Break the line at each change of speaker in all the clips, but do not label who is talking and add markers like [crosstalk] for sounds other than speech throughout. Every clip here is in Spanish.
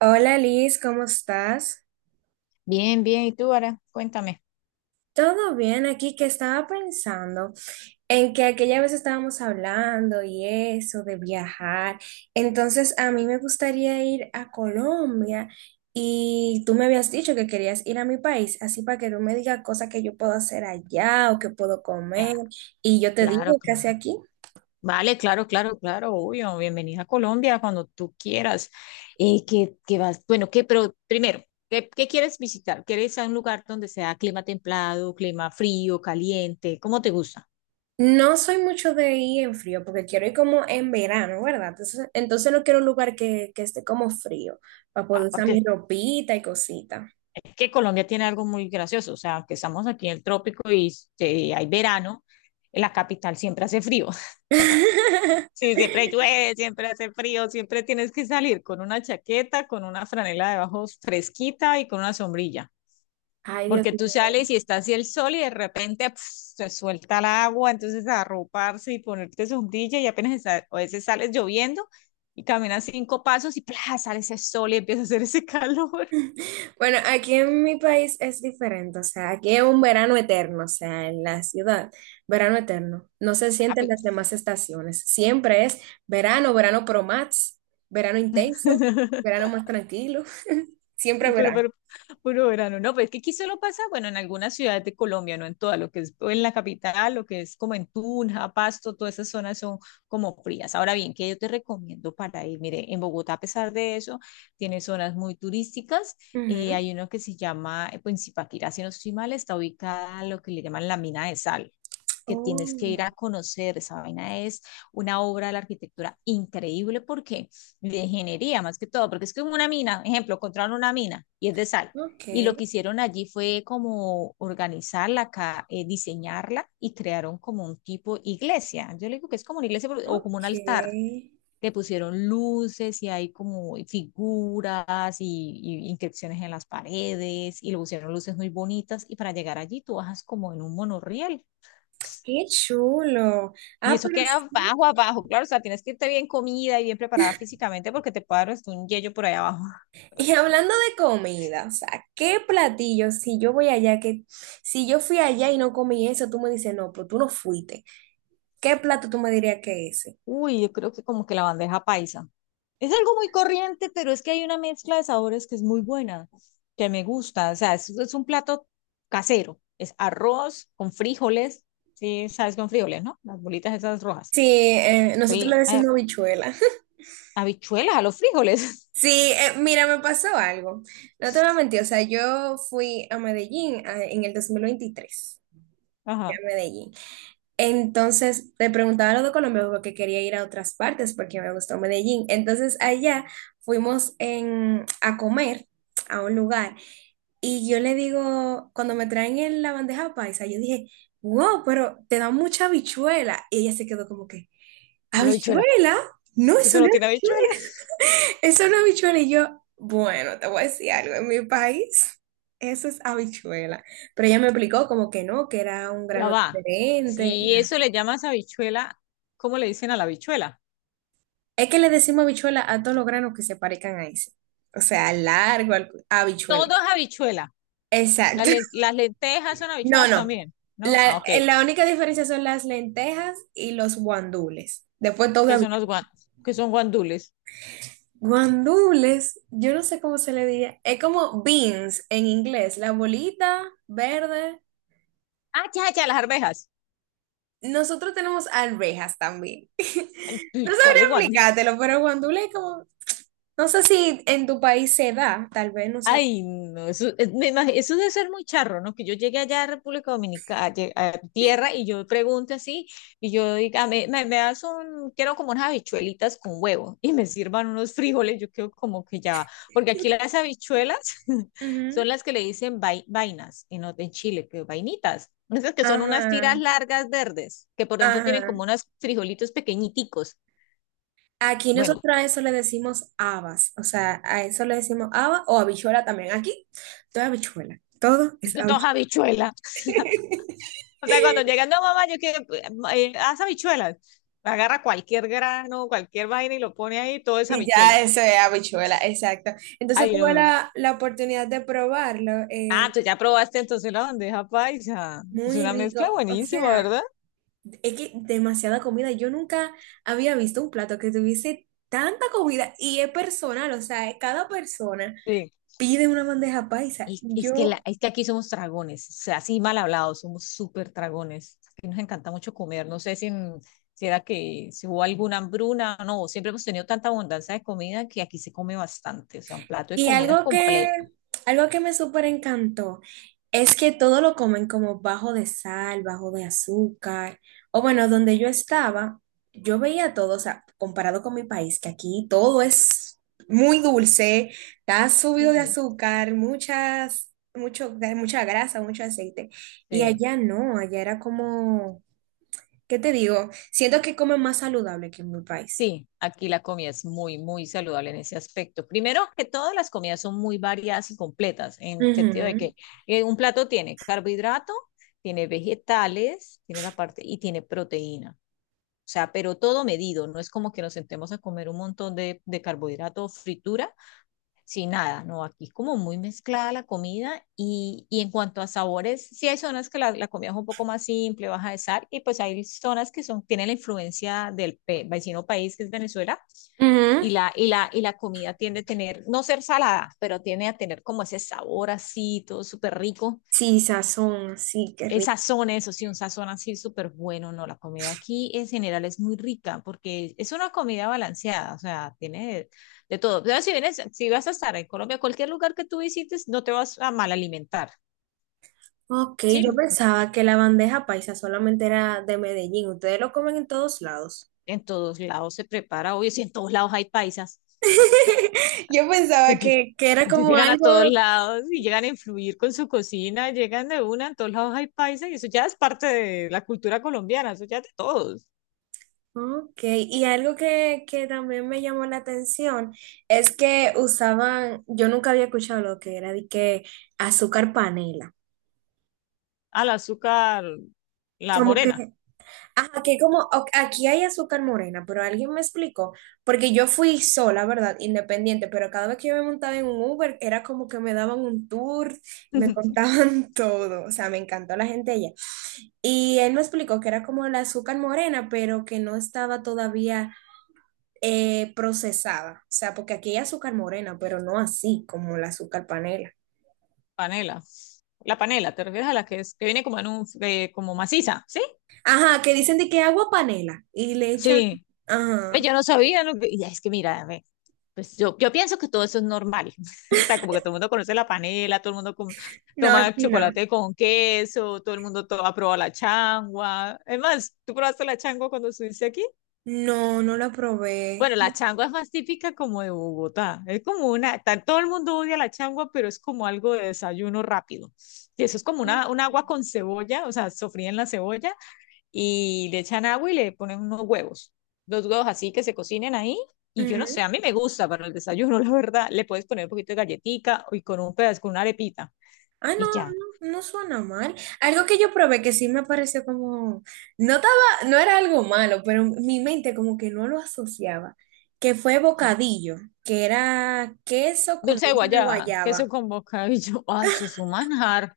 Hola Liz, ¿cómo estás?
Bien, bien. ¿Y tú, Ara? Cuéntame.
Todo bien, aquí que estaba pensando en que aquella vez estábamos hablando y eso de viajar. Entonces a mí me gustaría ir a Colombia y tú me habías dicho que querías ir a mi país, así para que tú me digas cosas que yo puedo hacer allá o que puedo comer
Ah,
y yo te
claro,
digo qué hace
claro.
aquí.
Vale, claro, claro, claro, obvio. Bienvenida a Colombia cuando tú quieras. ¿Qué vas? Bueno, ¿qué? Pero primero, ¿qué quieres visitar? ¿Quieres a un lugar donde sea clima templado, clima frío, caliente? ¿Cómo te gusta?
No soy mucho de ir en frío, porque quiero ir como en verano, ¿verdad? Entonces no quiero un lugar que esté como frío, para poder
Ah,
usar
porque
mi ropita y cosita.
es que Colombia tiene algo muy gracioso. O sea, aunque estamos aquí en el trópico y hay verano, en la capital siempre hace frío.
[laughs]
Sí, siempre llueve, siempre hace frío, siempre tienes que salir con una chaqueta, con una franela debajo fresquita y con una sombrilla,
Ay, Dios
porque
mío.
tú sales y está así el sol y de repente pf, se suelta el agua, entonces arroparse y ponerte sombrilla y apenas a veces sales lloviendo y caminas cinco pasos y plas sale ese sol y empieza a hacer ese calor. [laughs]
Bueno, aquí en mi país es diferente, o sea, aquí es un verano eterno, o sea, en la ciudad, verano eterno. No se
Ah,
sienten las
pues.
demás estaciones, siempre es verano, verano pro max, verano intenso,
[laughs]
verano más tranquilo, [laughs] siempre
[laughs] Pero,
verano.
pero, puro verano, no, pues es que aquí solo pasa, bueno, en algunas ciudades de Colombia, no en toda, lo que es o en la capital, lo que es como en Tunja, Pasto, todas esas zonas son como frías. Ahora bien, ¿qué yo te recomiendo para ir? Mire, en Bogotá, a pesar de eso, tiene zonas muy turísticas.
Ujú.
Hay uno que se llama, pues en Zipaquirá, si no estoy mal, está ubicada lo que le llaman la mina de sal que
Oh,
tienes que ir a conocer. Esa vaina es una obra de la arquitectura increíble porque de ingeniería más que todo, porque es que una mina, ejemplo, encontraron una mina y es de sal.
ok.
Y lo que hicieron allí fue como organizarla, diseñarla y crearon como un tipo iglesia. Yo le digo que es como una iglesia o como
Ok,
un altar. Le pusieron luces y hay como figuras y inscripciones en las paredes y le pusieron luces muy bonitas. Y para llegar allí tú bajas como en un monorriel.
qué chulo.
Y
Ah,
eso
pero
queda
sí.
abajo, abajo. Claro, o sea, tienes que irte bien comida y bien preparada físicamente porque te puede dar hasta un yello por ahí abajo.
Y hablando de comida, o sea, ¿qué platillo? Si yo voy allá, que si yo fui allá y no comí eso, tú me dices, no, pero tú no fuiste. ¿Qué plato tú me dirías que es ese?
Uy, yo creo que como que la bandeja paisa. Es algo muy corriente, pero es que hay una mezcla de sabores que es muy buena, que me gusta. O sea, es un plato casero. Es arroz con frijoles. Sí, sabes, con frijoles, ¿no? Las bolitas esas rojas.
Sí, nosotros
Fui
le
a,
decimos habichuela. [laughs]
habichuelas a los frijoles.
Sí, mira, me pasó algo. No te voy a mentir, o sea, yo fui a Medellín en el 2023,
[laughs]
fui
Ajá,
a Medellín. Entonces, te preguntaba lo de Colombia porque quería ir a otras partes porque me gustó Medellín. Entonces, allá a comer a un lugar y yo le digo, cuando me traen en la bandeja paisa, yo dije, wow, pero te da mucha habichuela. Y ella se quedó como que,
con la habichuela.
¿habichuela? No,
Si
eso
eso
no
no
es
tiene
habichuela.
habichuelas.
[laughs] Eso no es habichuela. Y yo, bueno, te voy a decir algo, en mi país eso es habichuela. Pero ella me explicó como que no, que era un
Ya
grano
va.
diferente.
Si eso le llamas habichuela, ¿cómo le dicen a la habichuela?
Es que le decimos habichuela a todos los granos que se parezcan a ese. O sea, al largo, habichuela.
Todo es habichuela.
Exacto. [laughs]
Las lentejas son
No,
habichuelas
no.
también, ¿no? Ah, ok.
La única diferencia son las lentejas y los guandules. Después todo
Que son los
habichuela.
que son guandules.
Guandules, yo no sé cómo se le diría. Es como beans en inglés, la bolita verde.
Ah, ya, ya, las arvejas.
Nosotros tenemos arvejas también. [laughs]
Ay,
No
¿cuál
sabría
es guandule? [laughs]
explicártelo, pero guandules es como, no sé si en tu país se da, tal vez, no sé.
Ay, no, eso, eso debe ser muy charro, ¿no? Que yo llegué allá a República Dominicana, a tierra, y yo pregunto así, y yo diga: "Ah, me das un, quiero como unas habichuelitas con huevo", y me sirvan unos frijoles, yo quedo como que ya, va. Porque aquí las habichuelas [laughs] son
Ujú.
las que le dicen vainas, y no, en Chile, que vainitas. Esas que son unas tiras
Ajá.
largas verdes, que por dentro tienen
Ajá.
como unos frijolitos pequeñiticos.
Aquí
Bueno,
nosotros a eso le decimos habas, o sea, a eso le decimos haba o habichuela también. Aquí todo es habichuela, todo es
dos
habichuela.
habichuelas. O sea, cuando
[laughs]
llegan, no, mamá, yo quiero, haz habichuelas. Agarra cualquier grano, cualquier vaina y lo pone ahí, todo es
Y
habichuela.
ya eso es habichuela, exacto. Entonces
Ay,
tuve
no.
la oportunidad de probarlo,
Ah, tú ya probaste entonces la bandeja paisa. Es
muy
una mezcla
rico, o
buenísima,
sea,
¿verdad?
es que demasiada comida. Yo nunca había visto un plato que tuviese tanta comida y es personal, o sea, cada persona
Sí.
pide una bandeja paisa. Yo
Es que aquí somos dragones, o sea, así mal hablados, somos súper dragones. Aquí nos encanta mucho comer. No sé si era que si hubo alguna hambruna, no, siempre hemos tenido tanta abundancia de comida que aquí se come bastante, o sea, un plato de
y
comida completo.
algo que me súper encantó es que todo lo comen como bajo de sal, bajo de azúcar. O bueno, donde yo estaba, yo veía todo, o sea, comparado con mi país, que aquí todo es muy dulce, está subido de
Sí,
azúcar, muchas, mucho, mucha grasa, mucho aceite. Y
sí.
allá no, allá era como, ¿qué te digo? Siento que comen más saludable que en mi país.
Sí, aquí la comida es muy, muy saludable en ese aspecto. Primero que todas las comidas son muy variadas y completas, en el sentido de
Ujú.
que un plato tiene carbohidrato, tiene vegetales, tiene la parte y tiene proteína. O sea, pero todo medido, no es como que nos sentemos a comer un montón de carbohidrato o fritura sin nada, no, aquí es como muy mezclada la comida y en cuanto a sabores, sí hay zonas que la comida es un poco más simple, baja de sal y pues hay zonas que son, tienen la influencia del vecino país que es Venezuela,
Ujú.
y la comida tiende a tener, no ser salada, pero tiende a tener como ese sabor así, todo súper rico.
Sí, sazón, sí, qué
El sazón, eso sí, un sazón así súper bueno, ¿no? La comida aquí en general es muy rica porque es una comida balanceada, o sea, tiene de todo. Pero si vienes, si vas a estar en Colombia, cualquier lugar que tú visites, no te vas a mal alimentar,
ok,
¿sí?
yo pensaba que la bandeja paisa solamente era de Medellín. Ustedes lo comen en todos lados.
En todos lados se prepara, obvio, si en todos lados hay paisas.
[laughs] Yo pensaba
Ellos,
que era
Ellos
como
llegan a
algo,
todos lados y llegan a influir con su cocina, llegan de una, en todos lados hay paisa y eso ya es parte de la cultura colombiana, eso ya es de todos.
ok, y algo que también me llamó la atención es que usaban, yo nunca había escuchado lo que era de que azúcar panela.
Al azúcar, la
Como que
morena,
ajá, aquí hay azúcar morena, pero alguien me explicó, porque yo fui sola, ¿verdad? Independiente, pero cada vez que yo me montaba en un Uber era como que me daban un tour, me
[laughs]
contaban [laughs] todo, o sea, me encantó la gente allá. Y él me explicó que era como el azúcar morena, pero que no estaba todavía procesada, o sea, porque aquí hay azúcar morena, pero no así como el azúcar panela.
panela. La panela, ¿te refieres a la que es que viene como en un como maciza? ¿Sí?
Ajá, que dicen de que agua panela y le echan,
Sí. Ve,
ajá,
yo no sabía, y es que mira, ve, yo pienso que todo eso es normal. [laughs] O sea, como que todo el mundo conoce la panela, todo el mundo
no,
toma
aquí no.
chocolate con queso, todo el mundo ha probado la changua. Es más, ¿tú probaste la changua cuando estuviste aquí?
No, no la probé.
Bueno, la changua es más típica como de Bogotá. Es como todo el mundo odia la changua, pero es como algo de desayuno rápido. Y eso es como
Ujú.
una, un agua con cebolla, o sea, sofría en la cebolla y le echan agua y le ponen unos huevos. Dos huevos así que se cocinen ahí. Y yo no sé, a mí me gusta para el desayuno, [laughs] la verdad. Le puedes poner un poquito de galletica y con un pedazo, con una arepita.
Ah, no,
Y ya.
no, no suena mal. Algo que yo probé que sí me pareció como, no estaba, no era algo malo, pero mi mente como que no lo asociaba, que fue
¿Qué?
bocadillo, que era queso con
Dulce de
dulce de
guayaba, queso
guayaba.
con bocadillo. [laughs] Ay, eso es un manjar.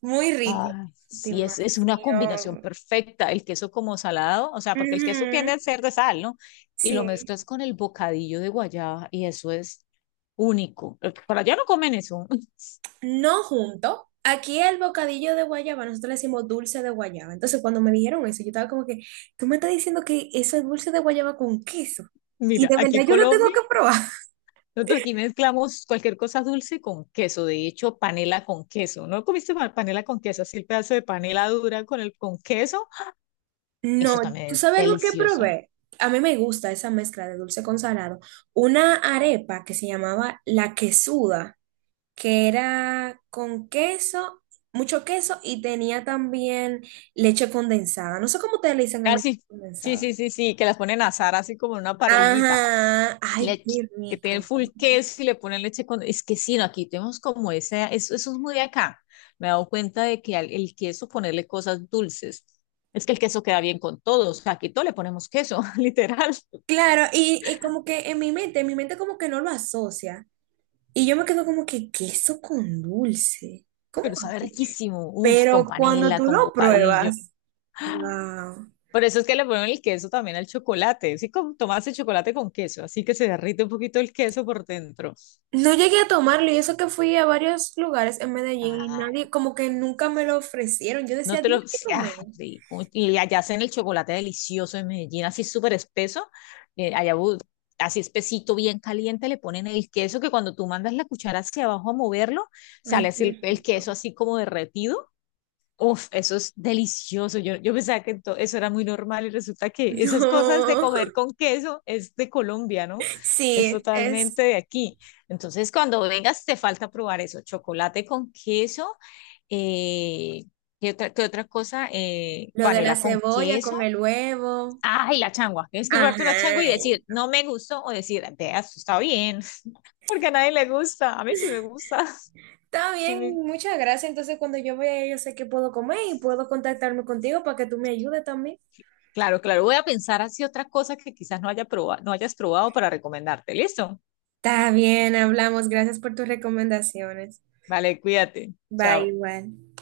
Muy rico.
Ay, sí, es una combinación
Demasiado.
perfecta. El queso como salado, o sea, porque el queso
Ujú.
tiende a ser de sal, ¿no? Y lo
Sí.
mezclas con el bocadillo de guayaba y eso es único. Para allá no comen eso. [laughs]
No junto. Aquí el bocadillo de guayaba, nosotros le decimos dulce de guayaba. Entonces, cuando me dijeron eso, yo estaba como que, tú me estás diciendo que eso es dulce de guayaba con queso. Y
Mira,
de
aquí en
verdad yo lo tengo
Colombia.
que probar. [laughs]
Nosotros aquí mezclamos cualquier cosa dulce con queso, de hecho, panela con queso. ¿No comiste panela con queso? Así el pedazo de panela dura con el con queso.
No,
Eso
¿tú
también es
sabes lo que
delicioso.
probé? A mí me gusta esa mezcla de dulce con salado. Una arepa que se llamaba la quesuda, que era con queso, mucho queso y tenía también leche condensada. No sé cómo ustedes le dicen a la
Ah,
leche
sí, sí,
condensada.
sí, sí, sí, que las ponen a asar así como en una parrillita.
Ajá, ay,
Le-
qué
que tienen
rico.
full queso y le ponen leche con... Es que sí, no, aquí tenemos como ese, eso es muy de acá. Me he dado cuenta de que al, el queso ponerle cosas dulces. Es que el queso queda bien con todo, o sea, aquí todo le ponemos queso, [laughs] literal.
Claro, y como que en mi mente como que no lo asocia. Y yo me quedo como que queso con dulce. ¿Cómo
Pero sabe
así?
riquísimo, uf, con
Pero cuando
panela,
tú
con
lo
bocadillo.
pruebas, wow.
Por eso es que le ponen el queso también al chocolate, sí, como tomas el chocolate con queso, así que se derrite un poquito el queso por dentro.
No llegué a tomarlo y eso que fui a varios lugares en Medellín y
Ay,
nadie, como que nunca me lo ofrecieron. Yo
no
decía,
te
dime
lo,
qué
sí, ah,
comer.
rico. Y allá hacen el chocolate delicioso en Medellín, así súper espeso, eh, allá bu- así espesito, bien caliente, le ponen el queso que cuando tú mandas la cuchara hacia abajo a moverlo,
Ay,
sale así
qué
el
rico.
queso así
[laughs]
como derretido. Uf, eso es delicioso. Yo pensaba que eso era muy normal y resulta que esas cosas de
No.
comer con queso es de Colombia, ¿no? Es
Sí, es
totalmente de aquí. Entonces, cuando vengas, te falta probar eso, chocolate con queso. Eh, ¿qué otra cosa?
lo de la
Panela con
cebolla
queso.
con el huevo.
Ay, la changua. Tienes que probarte una changua y
Ajá,
decir, no me gustó, o decir, vea, esto está bien, [laughs] porque a nadie le gusta. A mí sí me gusta.
está bien,
[laughs]
muchas gracias. Entonces, cuando yo vea, yo sé que puedo comer y puedo contactarme contigo para que tú me ayudes también.
Claro, claro. Voy a pensar así otra cosa que quizás no no hayas probado para recomendarte. ¿Listo?
Está bien, hablamos. Gracias por tus recomendaciones.
Vale, cuídate.
Bye,
Chao.
igual.